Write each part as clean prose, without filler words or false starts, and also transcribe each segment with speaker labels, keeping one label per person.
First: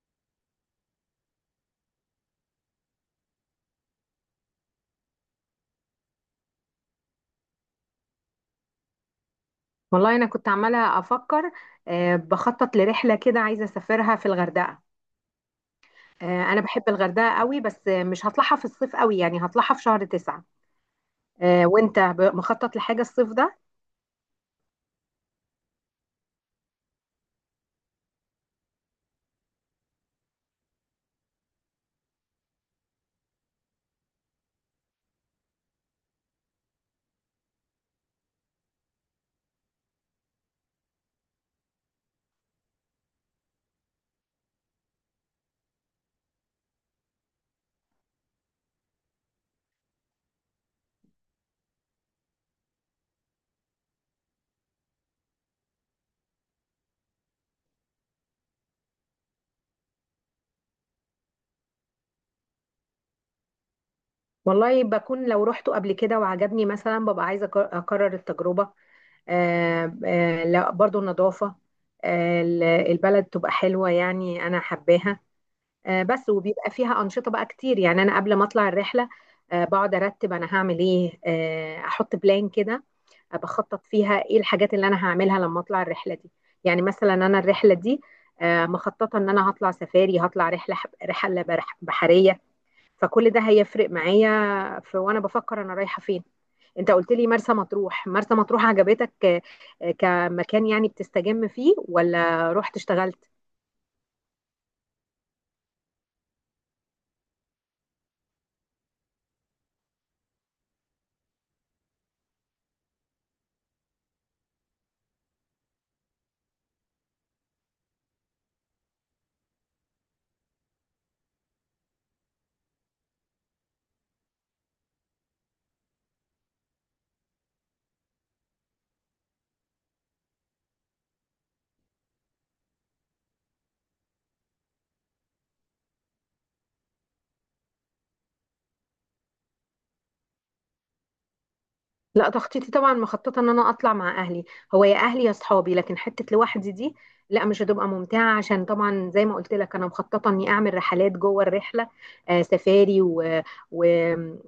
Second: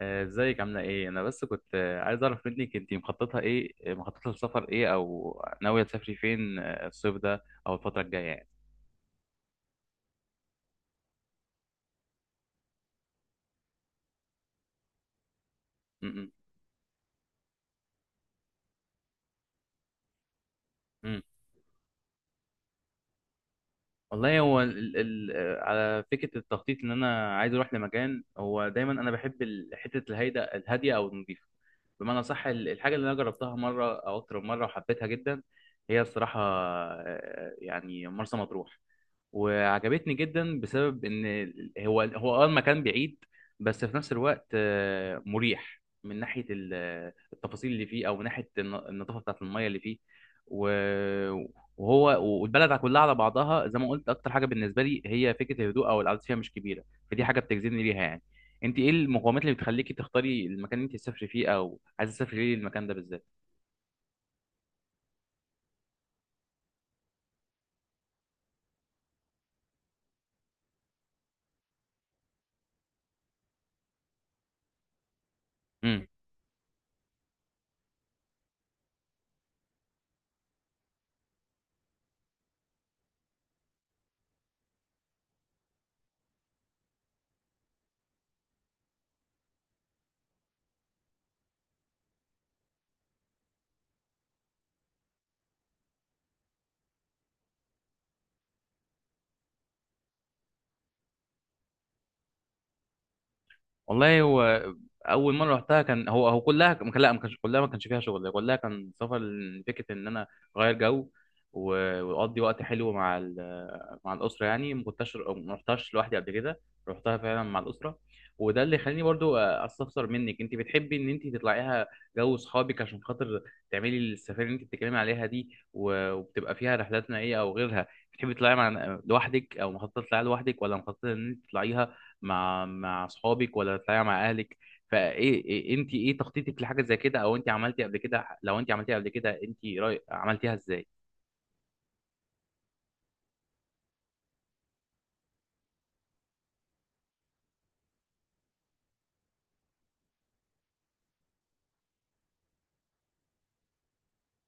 Speaker 1: ازيك عاملة ايه؟ أنا بس كنت عايز أعرف منك انتي مخططة ايه، مخططة للسفر ايه أو ناوية تسافري فين، الصيف ده أو الفترة الجاية يعني.
Speaker 2: والله انا كنت عماله افكر، بخطط لرحله كده عايزه اسافرها في الغردقه.
Speaker 1: م- م-
Speaker 2: انا بحب الغردقه قوي، بس مش هطلعها في الصيف قوي، يعني هطلعها في شهر 9.
Speaker 1: م.
Speaker 2: وانت مخطط لحاجه الصيف ده؟
Speaker 1: والله هو ال ال آه، على فكرة التخطيط إن أنا عايز أروح لمكان، هو دايما أنا بحب حتة الهيدا الهادية أو النظيفة، بمعنى صح. الحاجة اللي أنا جربتها مرة أو أكتر من مرة وحبيتها جدا هي الصراحة، يعني مرسى مطروح، وعجبتني جدا بسبب ان هو المكان بعيد، بس في نفس الوقت مريح من ناحيه التفاصيل اللي فيه او من ناحيه النظافه بتاعت الميه اللي فيه. و- وهو والبلد كلها على بعضها زي ما قلت اكتر حاجه بالنسبه لي هي فكره الهدوء، او القعده فيها مش كبيره، فدي حاجه بتجذبني ليها يعني. انت ايه المقومات اللي بتخليكي تختاري المكان اللي انت تسافري فيه، او عايزه تسافري ليه المكان ده بالذات؟
Speaker 2: والله بكون لو روحته قبل كده وعجبني مثلا ببقى عايزه اكرر التجربه. لا، برضو النظافه. البلد تبقى حلوه، يعني انا حباها. بس وبيبقى فيها أنشطة بقى كتير، يعني أنا قبل ما أطلع الرحلة بقعد أرتب أنا هعمل إيه، أحط بلان كده. بخطط فيها إيه الحاجات اللي أنا هعملها لما أطلع الرحلة دي. يعني مثلا أنا الرحلة دي مخططة إن أنا هطلع سفاري، هطلع رحلة، رحلة بحرية. فكل ده هيفرق معايا في، وأنا بفكر أنا رايحة فين. انت قلت لي مرسى مطروح، مرسى مطروح عجبتك كمكان، يعني بتستجم فيه ولا رحت اشتغلت؟
Speaker 1: والله هو اول مره رحتها كان هو كلها ما كان- لا، ما كانش كلها، ما كانش فيها شغل، كلها كان سفر. فكره ان انا اغير جو واقضي وقت حلو مع مع الاسره يعني، ما رحتهاش لوحدي قبل كده، رحتها فعلا مع الاسره. وده اللي خلاني برضو استفسر منك انت بتحبي ان انت تطلعيها جو اصحابك، عشان خاطر تعملي السفاري اللي انت بتتكلمي عليها دي، وبتبقى فيها رحلات نائيه او غيرها. بتحبي تطلعيها مع لوحدك او مخططه تطلعيها لوحدك، ولا مخططه ان انت تطلعيها مع اصحابك، ولا تطلعي مع اهلك؟ فايه إيه انت ايه تخطيطك لحاجه زي كده؟ او انت عملتي قبل كده؟ لو انت عملتيها قبل كده انت رأي عملتيها ازاي؟
Speaker 2: لا، تخطيطي طبعا مخططه ان انا اطلع مع اهلي، هو يا اهلي يا اصحابي، لكن حته لوحدي دي لا، مش هتبقى ممتعه، عشان طبعا زي ما قلت لك انا مخططه اني اعمل رحلات جوه الرحله. سفاري و...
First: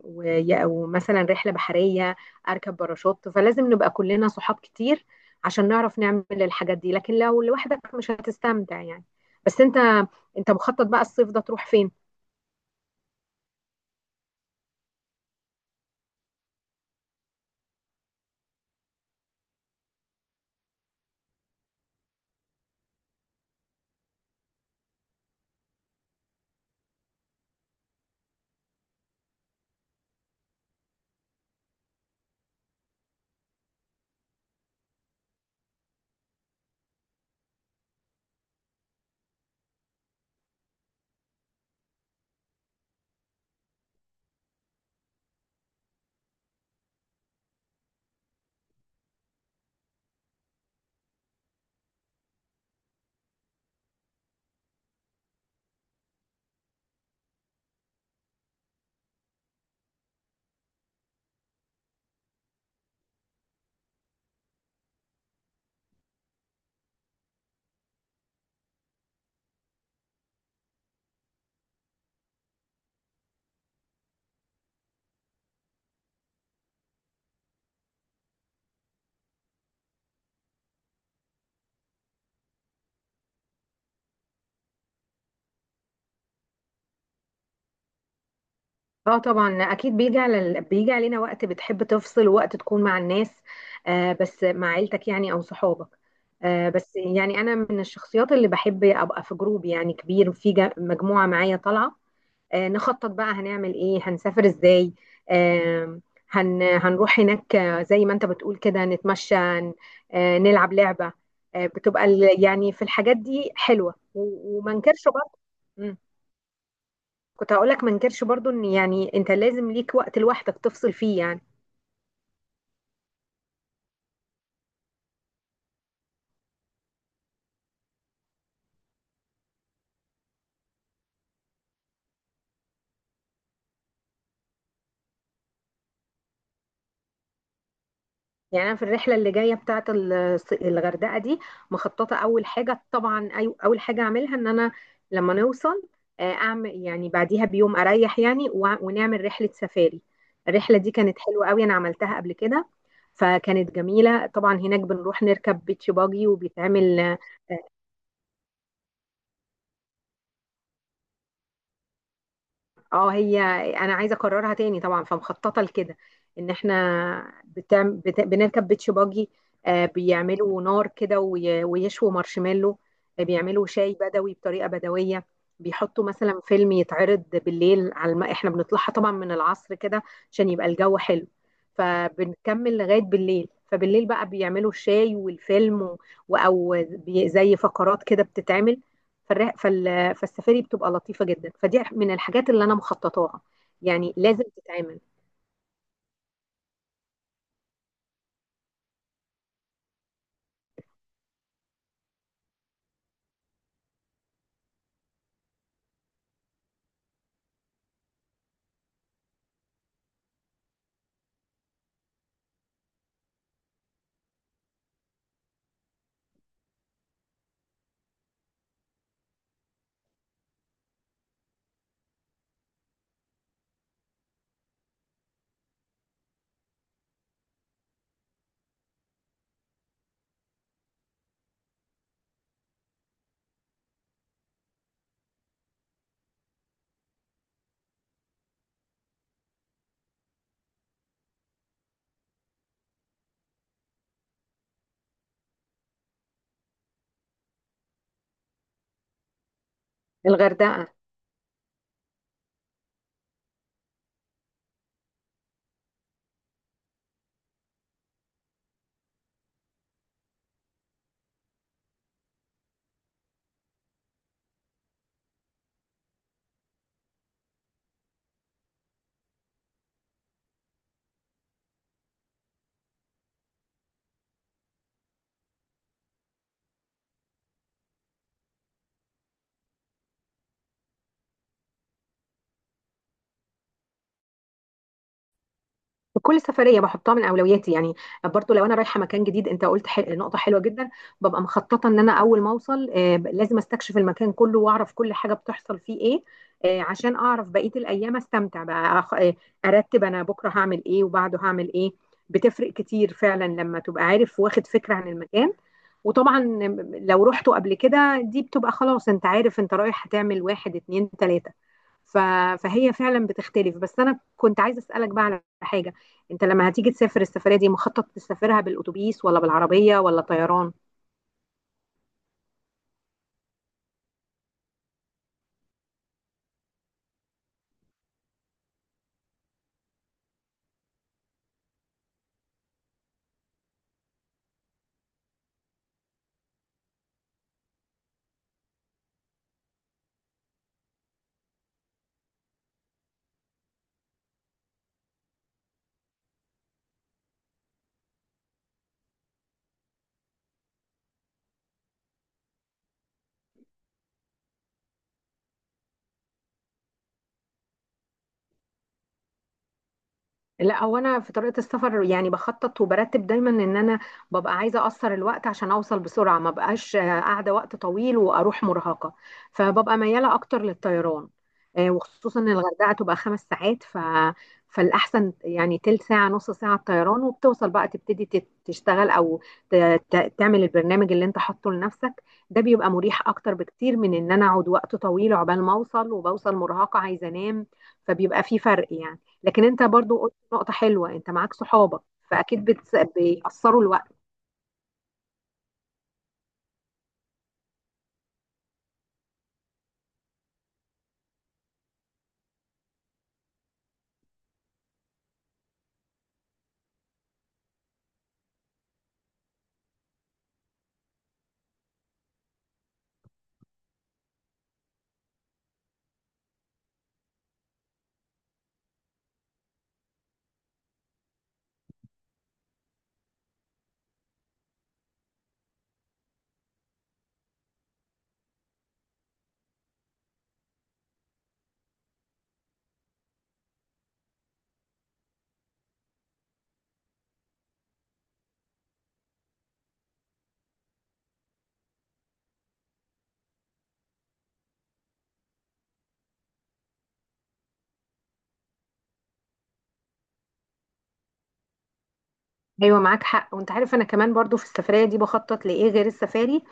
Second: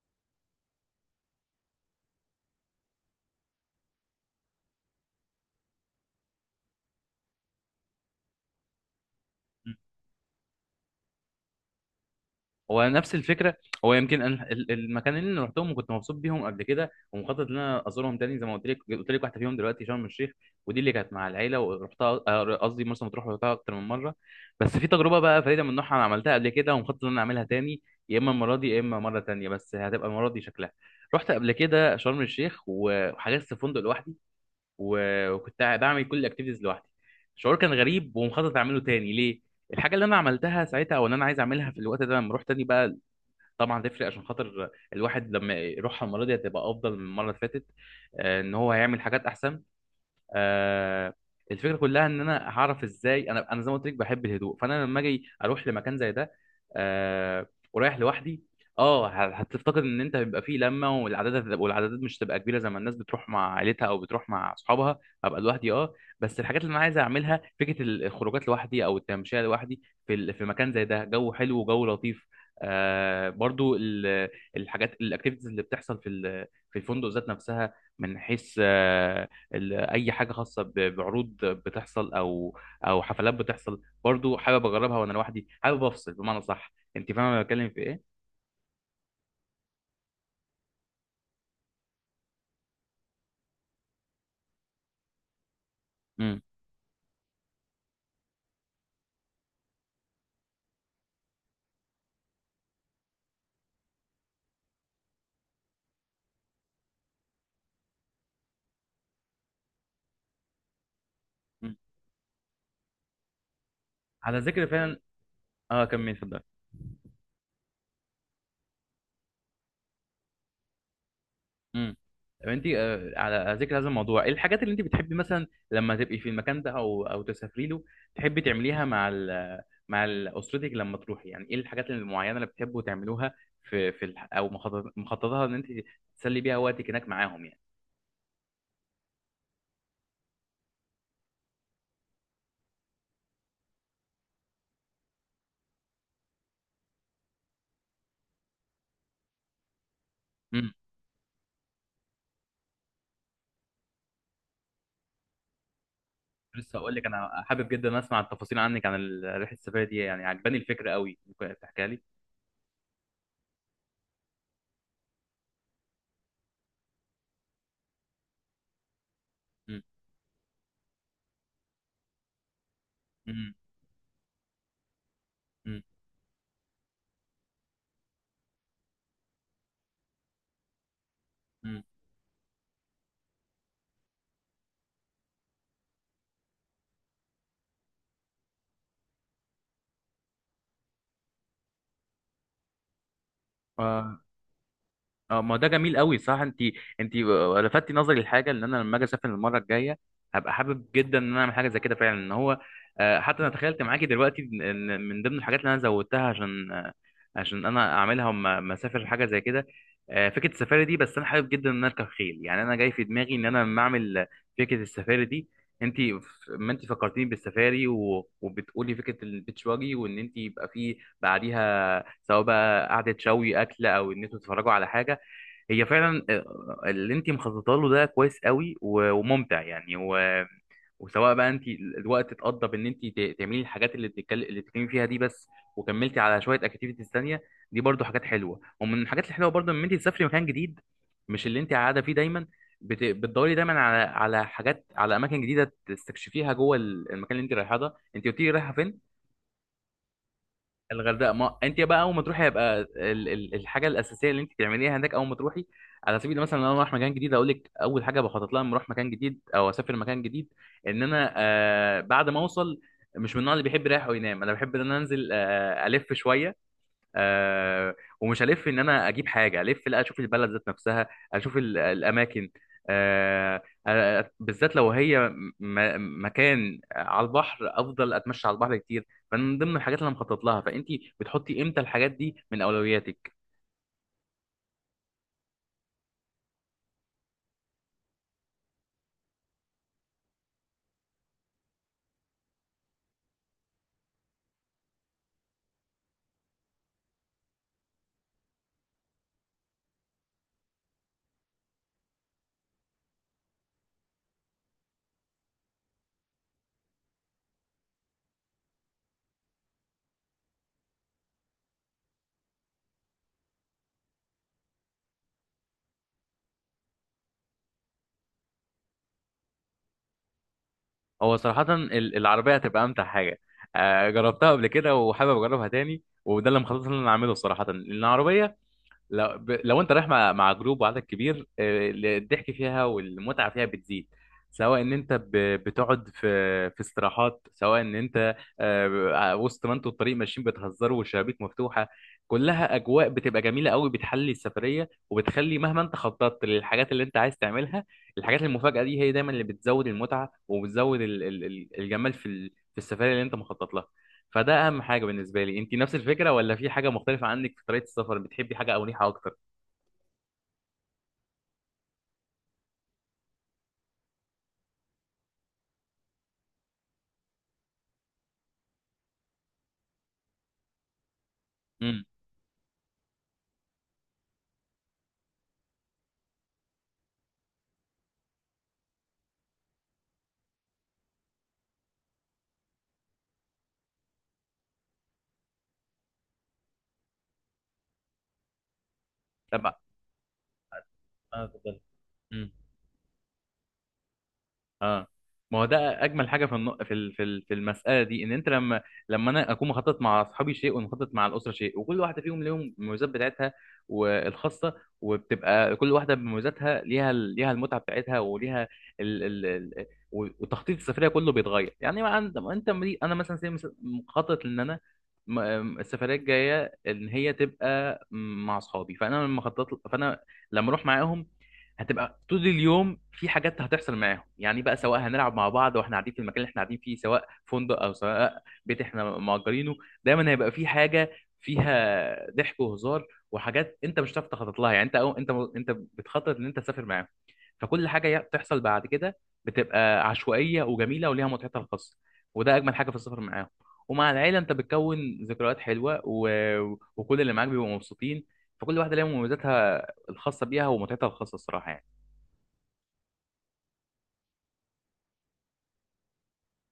Speaker 2: و... ومثلا رحله بحريه، اركب باراشوت، فلازم نبقى كلنا صحاب كتير عشان نعرف نعمل الحاجات دي، لكن لو لوحدك مش هتستمتع يعني. بس انت مخطط بقى الصيف ده تروح فين؟
Speaker 1: هو نفس الفكره، هو يمكن أنا المكانين اللي رحتهم وكنت مبسوط بيهم قبل كده ومخطط ان انا ازورهم تاني، زي ما قلت لك، واحده فيهم دلوقتي شرم الشيخ، ودي اللي كانت مع العيله، ورحتها قصدي مرسى مطروح، ورحتها اكتر من مره. بس في تجربه بقى فريده من نوعها انا عملتها قبل كده ومخطط ان انا اعملها تاني، يا اما المره دي يا اما مره تانيه، بس هتبقى المره دي شكلها. رحت قبل كده شرم الشيخ وحجزت فندق لوحدي، وكنت بعمل كل الاكتيفيتيز لوحدي. شعور كان غريب، ومخطط اعمله تاني. ليه؟ الحاجه اللي انا عملتها ساعتها او ان انا عايز اعملها في الوقت ده لما اروح تاني بقى، طبعا تفرق عشان خاطر الواحد لما يروحها المره دي هتبقى افضل من المره اللي فاتت، ان هو هيعمل حاجات احسن. آه، الفكره كلها ان انا هعرف ازاي. انا زي ما قلت لك بحب الهدوء، فانا لما اجي اروح لمكان زي ده، آه، ورايح لوحدي، اه، هتفتقد ان انت هيبقى فيه لمه، والعدادات مش هتبقى كبيره زي ما الناس بتروح مع عيلتها او بتروح مع اصحابها. هبقى لوحدي، اه. بس الحاجات اللي انا عايز اعملها فكره الخروجات لوحدي، او التمشيه لوحدي في في مكان زي ده، جو حلو وجو لطيف. آه، برضو الحاجات الاكتيفيتيز اللي بتحصل في في الفندق ذات نفسها، من حيث اي حاجه خاصه بعروض بتحصل او او حفلات بتحصل، برضو حابب اجربها وانا لوحدي، حابب افصل بمعنى صح. انت فاهمه انا بتكلم في ايه؟
Speaker 2: اه طبعا، اكيد بيجي علينا وقت بتحب تفصل، وقت تكون مع الناس، بس مع عيلتك يعني او صحابك.
Speaker 1: امم.
Speaker 2: بس يعني انا من الشخصيات اللي بحب ابقى في جروب يعني كبير، مجموعة معايا طالعة، نخطط بقى هنعمل ايه، هنسافر ازاي. آه هنروح هناك، زي ما انت بتقول كده، نتمشى، نلعب لعبة. يعني في الحاجات دي حلوة،
Speaker 1: على ذكر
Speaker 2: وما
Speaker 1: فعلا،
Speaker 2: انكرش. برضه
Speaker 1: اه كمل اتفضل.
Speaker 2: كنت هقولك، ما انكرش برضو ان يعني انت لازم ليك وقت لوحدك تفصل فيه يعني.
Speaker 1: امم. طب انت على ذكر هذا الموضوع، ايه الحاجات اللي انت بتحبي مثلا لما تبقي في المكان ده، او او تسافري له، تحبي تعمليها مع اسرتك لما تروحي؟ يعني ايه الحاجات المعينه اللي بتحبوا تعملوها في مخططها ان انت تسلي بيها وقتك هناك معاهم
Speaker 2: يعني انا في الرحله اللي جايه بتاعه الغردقه دي، مخططه اول حاجه طبعا، اول حاجه اعملها ان انا لما نوصل، اعمل يعني بعديها بيوم اريح يعني، ونعمل رحله سفاري.
Speaker 1: يعني؟
Speaker 2: الرحله دي كانت حلوه قوي، انا عملتها قبل كده فكانت جميله. طبعا هناك بنروح نركب بيتش باجي
Speaker 1: لسه هقول لك،
Speaker 2: وبيتعمل.
Speaker 1: انا حابب جدا اسمع التفاصيل عنك عن رحله السفريه دي يعني، عجباني الفكره قوي، ممكن تحكيها لي؟
Speaker 2: اه هي انا عايزه اكررها تاني طبعا، فمخططه لكده ان احنا بنركب بيتش باجي، بيعملوا نار كده ويشووا مارشميلو،
Speaker 1: امم.
Speaker 2: بيعملوا شاي بدوي بطريقه بدويه،
Speaker 1: امم.
Speaker 2: بيحطوا مثلا فيلم يتعرض بالليل احنا بنطلعها طبعا من العصر كده عشان يبقى الجو حلو، فبنكمل لغايه بالليل. فبالليل بقى بيعملوا الشاي والفيلم، او زي فقرات كده بتتعمل. فالر... فال... فالسفاري بتبقى لطيفة جدا، فدي من الحاجات اللي انا مخططاها، يعني
Speaker 1: امم.
Speaker 2: لازم تتعمل.
Speaker 1: اه، ما ده جميل قوي، صح. انت لفتي نظري لحاجه، ان انا لما اجي اسافر المره الجايه هبقى حابب جدا ان انا اعمل حاجه زي كده فعلا، ان هو، حتى انا تخيلت معاكي دلوقتي ان إن من ضمن الحاجات اللي انا زودتها عشان عشان انا اعملها ما اسافر حاجه زي كده، فكره السفاري دي. بس انا حابب جدا ان انا اركب خيل يعني، انا جاي في دماغي ان انا لما اعمل فكره السفاري دي، انت، ما انت فكرتيني بالسفاري وبتقولي فكره البيتش واجي، وان انت يبقى في بعديها سواء بقى قعده شوي اكل او ان انتوا تتفرجوا على حاجه، هي فعلا اللي انت مخططه له ده كويس قوي وممتع يعني. و... وسواء بقى انت الوقت اتقضى بان انت تعملي الحاجات اللي اللي بتتكلمي فيها دي بس، وكملتي على شويه اكتيفيتيز تانية، دي برضو حاجات حلوه. ومن الحاجات الحلوه برضو ان انت تسافري مكان جديد مش اللي انت قاعده فيه دايما، بتدوري دايما على على حاجات، على اماكن جديده تستكشفيها جوه المكان اللي انت رايحاه ده. انت قلتي لي رايحه فين؟
Speaker 2: الغردقة.
Speaker 1: الغردقه. ما انت بقى اول ما تروحي هيبقى الحاجه الاساسيه اللي انت تعمليها هناك اول ما تروحي، على سبيل المثل، لو انا رايح مكان جديد اقول لك، اول حاجه بخطط لها لما اروح مكان جديد او اسافر مكان جديد، ان انا آه بعد ما اوصل مش من النوع اللي بيحب يريح وينام، انا بحب ان انا انزل آه الف شويه. آه، ومش هلف ان انا اجيب حاجه، الف لا، اشوف البلد ذات نفسها، اشوف الاماكن. آه، بالذات لو هي مكان على البحر، افضل اتمشى على البحر كتير، فمن ضمن الحاجات اللي انا مخطط لها. فانت بتحطي امتى الحاجات دي من اولوياتك؟
Speaker 2: كل سفرية بحطها من أولوياتي يعني، برضو لو أنا رايحة مكان جديد. أنت قلت نقطة حلوة جدا. ببقى مخططة إن أنا أول ما أوصل، لازم أستكشف المكان كله وأعرف كل حاجة بتحصل فيه إيه، عشان أعرف بقية الأيام أستمتع بقى أخ... آه، أرتب أنا بكرة هعمل إيه وبعده هعمل إيه. بتفرق كتير فعلا لما تبقى عارف واخد فكرة عن المكان، وطبعا لو رحته قبل كده دي بتبقى خلاص، انت عارف انت رايح هتعمل 1 2 3. ف... فهي فعلا بتختلف، بس انا كنت عايزة اسألك بقى على حاجة. انت لما هتيجي تسافر السفريه دي مخطط تسافرها بالاتوبيس ولا بالعربيه ولا طيران؟
Speaker 1: هو صراحه العربيه هتبقى امتع حاجه، آه جربتها قبل كده وحابب اجربها تاني، وده اللي مخطط ان انا اعمله صراحه. لان العربيه لو لو انت رايح مع جروب وعدد كبير، الضحك فيها والمتعه فيها بتزيد، سواء ان انت بتقعد في في استراحات، سواء ان انت وسط ما انتوا الطريق ماشيين بتهزروا والشبابيك مفتوحه، كلها اجواء بتبقى جميله قوي، بتحلي السفريه، وبتخلي مهما انت خططت للحاجات اللي انت عايز تعملها، الحاجات المفاجاه دي هي دايما اللي بتزود المتعه، وبتزود الجمال في في السفريه اللي انت مخطط لها. فده اهم حاجه بالنسبه لي. انت نفس الفكره ولا في حاجه مختلفه عنك في طريقه السفر؟ بتحبي حاجه او نيحه اكتر؟
Speaker 2: لا، هو انا في طريقه السفر يعني بخطط وبرتب دايما ان انا ببقى عايزه اقصر الوقت عشان اوصل بسرعه، ما بقاش قاعده وقت طويل واروح مرهقه، فببقى مياله اكتر للطيران،
Speaker 1: امم.
Speaker 2: وخصوصا ان الغردقه تبقى 5 ساعات، ف فالاحسن يعني تلت ساعه نص ساعه الطيران، وبتوصل بقى تبتدي تشتغل، او ت... تعمل البرنامج اللي انت حاطه لنفسك. ده بيبقى مريح اكتر بكتير من ان انا اقعد وقت طويل عقبال ما اوصل، وبوصل مرهقه عايزه انام، فبيبقى في فرق يعني. لكن
Speaker 1: طب انا
Speaker 2: انت برضو نقطة حلوة، انت معاك
Speaker 1: افضل.
Speaker 2: صحابك فاكيد بيقصروا الوقت.
Speaker 1: اه، ما هو ده اجمل حاجه في الن... في ال- في ال- في المساله دي، ان انت لما، انا اكون مخطط مع اصحابي شيء، ومخطط مع الاسره شيء، وكل واحده فيهم ليهم المميزات بتاعتها والخاصه، وبتبقى كل واحده بمميزاتها ليها ليها المتعه بتاعتها وليها ال... ال... ال... وتخطيط السفريه كله بيتغير يعني. ما عند... ما انت مري... انا مثلا، زي مثلا مخطط ان انا م- السفريه الجايه ان هي تبقى مع اصحابي، فانا لما خططت، لما اروح معاهم هتبقى طول اليوم في حاجات هتحصل معاهم يعني بقى، سواء هنلعب مع بعض واحنا قاعدين في المكان اللي احنا قاعدين فيه، سواء فندق او سواء بيت احنا مأجرينه، دايما هيبقى في حاجه فيها ضحك وهزار، وحاجات انت مش هتعرف تخطط لها يعني. انت بتخطط ان انت تسافر معاهم، فكل حاجه تحصل بعد كده بتبقى عشوائيه وجميله وليها متعتها الخاصه، وده اجمل حاجه في السفر معاهم. ومع العيله انت بتكون ذكريات حلوه، و... وكل اللي معاك بيبقوا مبسوطين، فكل واحده ليها مميزاتها الخاصه بيها ومتعتها الخاصه الصراحه يعني.
Speaker 2: ايوه، معاك حق. وانت عارف انا كمان برضو في السفرية دي بخطط لايه غير السفاري؟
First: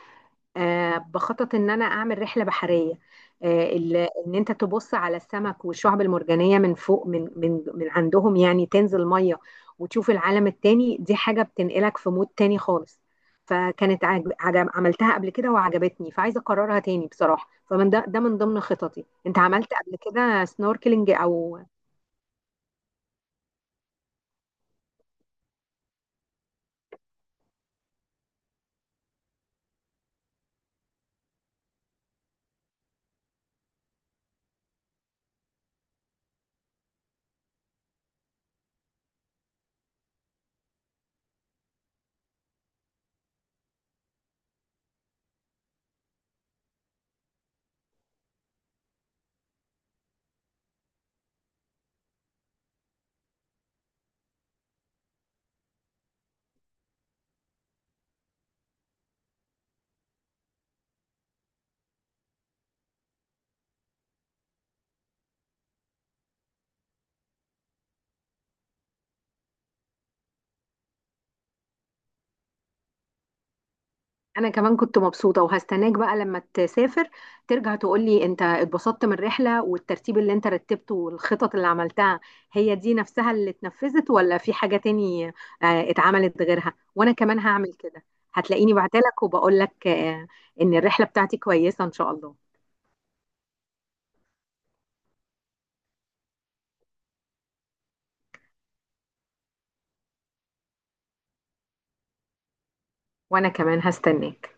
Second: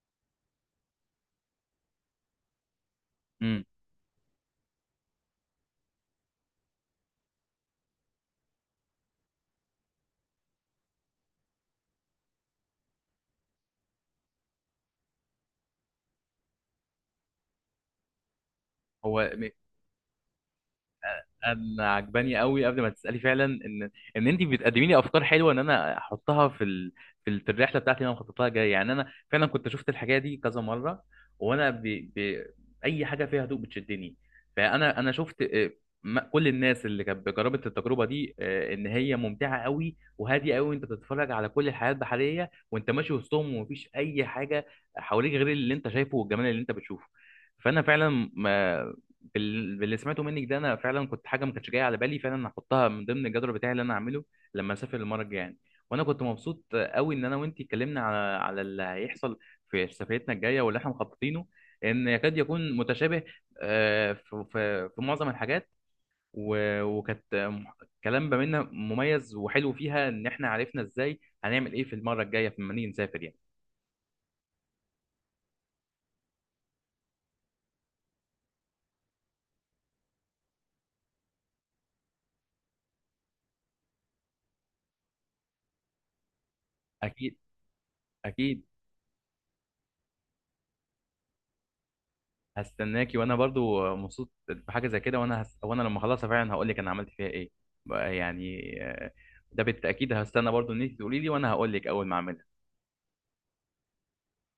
Speaker 2: بخطط ان انا اعمل رحلة بحرية،
Speaker 1: امم.
Speaker 2: ان انت تبص على السمك والشعب المرجانية من فوق، من عندهم، يعني تنزل مية وتشوف العالم التاني. دي حاجة بتنقلك في مود تاني خالص. عملتها قبل كده وعجبتني، فعايزة اكررها تاني بصراحة، فمن ده من ضمن خططي.
Speaker 1: هو
Speaker 2: انت
Speaker 1: م-
Speaker 2: عملت قبل كده سنوركلينج او؟
Speaker 1: انا عجباني قوي قبل ما تسالي فعلا، ان ان انت بتقدمي لي افكار حلوه ان انا احطها في في الرحله بتاعتي اللي انا مخطط لها جايه يعني. انا فعلا كنت شفت الحاجه دي كذا مره، وانا ب... ب... اي حاجه فيها هدوء بتشدني. انا شفت كل الناس اللي كانت جربت التجربه دي، ان هي ممتعه قوي وهاديه قوي، وانت بتتفرج على كل الحياه البحريه وانت ماشي وسطهم، ومفيش اي حاجه حواليك غير اللي انت شايفه والجمال اللي انت بتشوفه. فانا فعلا باللي سمعته منك ده، انا فعلا كنت حاجه ما كانتش جايه على بالي، فعلا هحطها من ضمن الجدول بتاعي اللي انا هعمله لما اسافر المره الجايه يعني. وانا كنت مبسوط قوي ان انا وانت اتكلمنا على على اللي هيحصل في سفريتنا الجايه واللي احنا مخططينه، ان يكاد يكون متشابه في معظم الحاجات، وكانت كلام ما بيننا مميز وحلو فيها، ان احنا عرفنا ازاي هنعمل ايه في المره الجايه لما نيجي نسافر يعني.
Speaker 2: انا كمان كنت مبسوطه، وهستناك بقى لما تسافر ترجع تقولي انت اتبسطت من الرحله والترتيب اللي انت رتبته والخطط اللي عملتها، هي دي نفسها اللي اتنفذت ولا في حاجه تاني اتعملت غيرها، وانا
Speaker 1: اكيد
Speaker 2: كمان هعمل كده.
Speaker 1: اكيد.
Speaker 2: هتلاقيني بعتلك وبقولك ان الرحله بتاعتي كويسه ان شاء الله.
Speaker 1: هستناكي، وانا برضو مبسوط بحاجه زي كده، وانا لما اخلصها فعلا هقول لك انا عملت فيها ايه بقى يعني، ده بالتاكيد. هستنى برضو ان انت تقولي لي، وانا هقول لك اول ما اعملها.
Speaker 2: وانا كمان هستناك.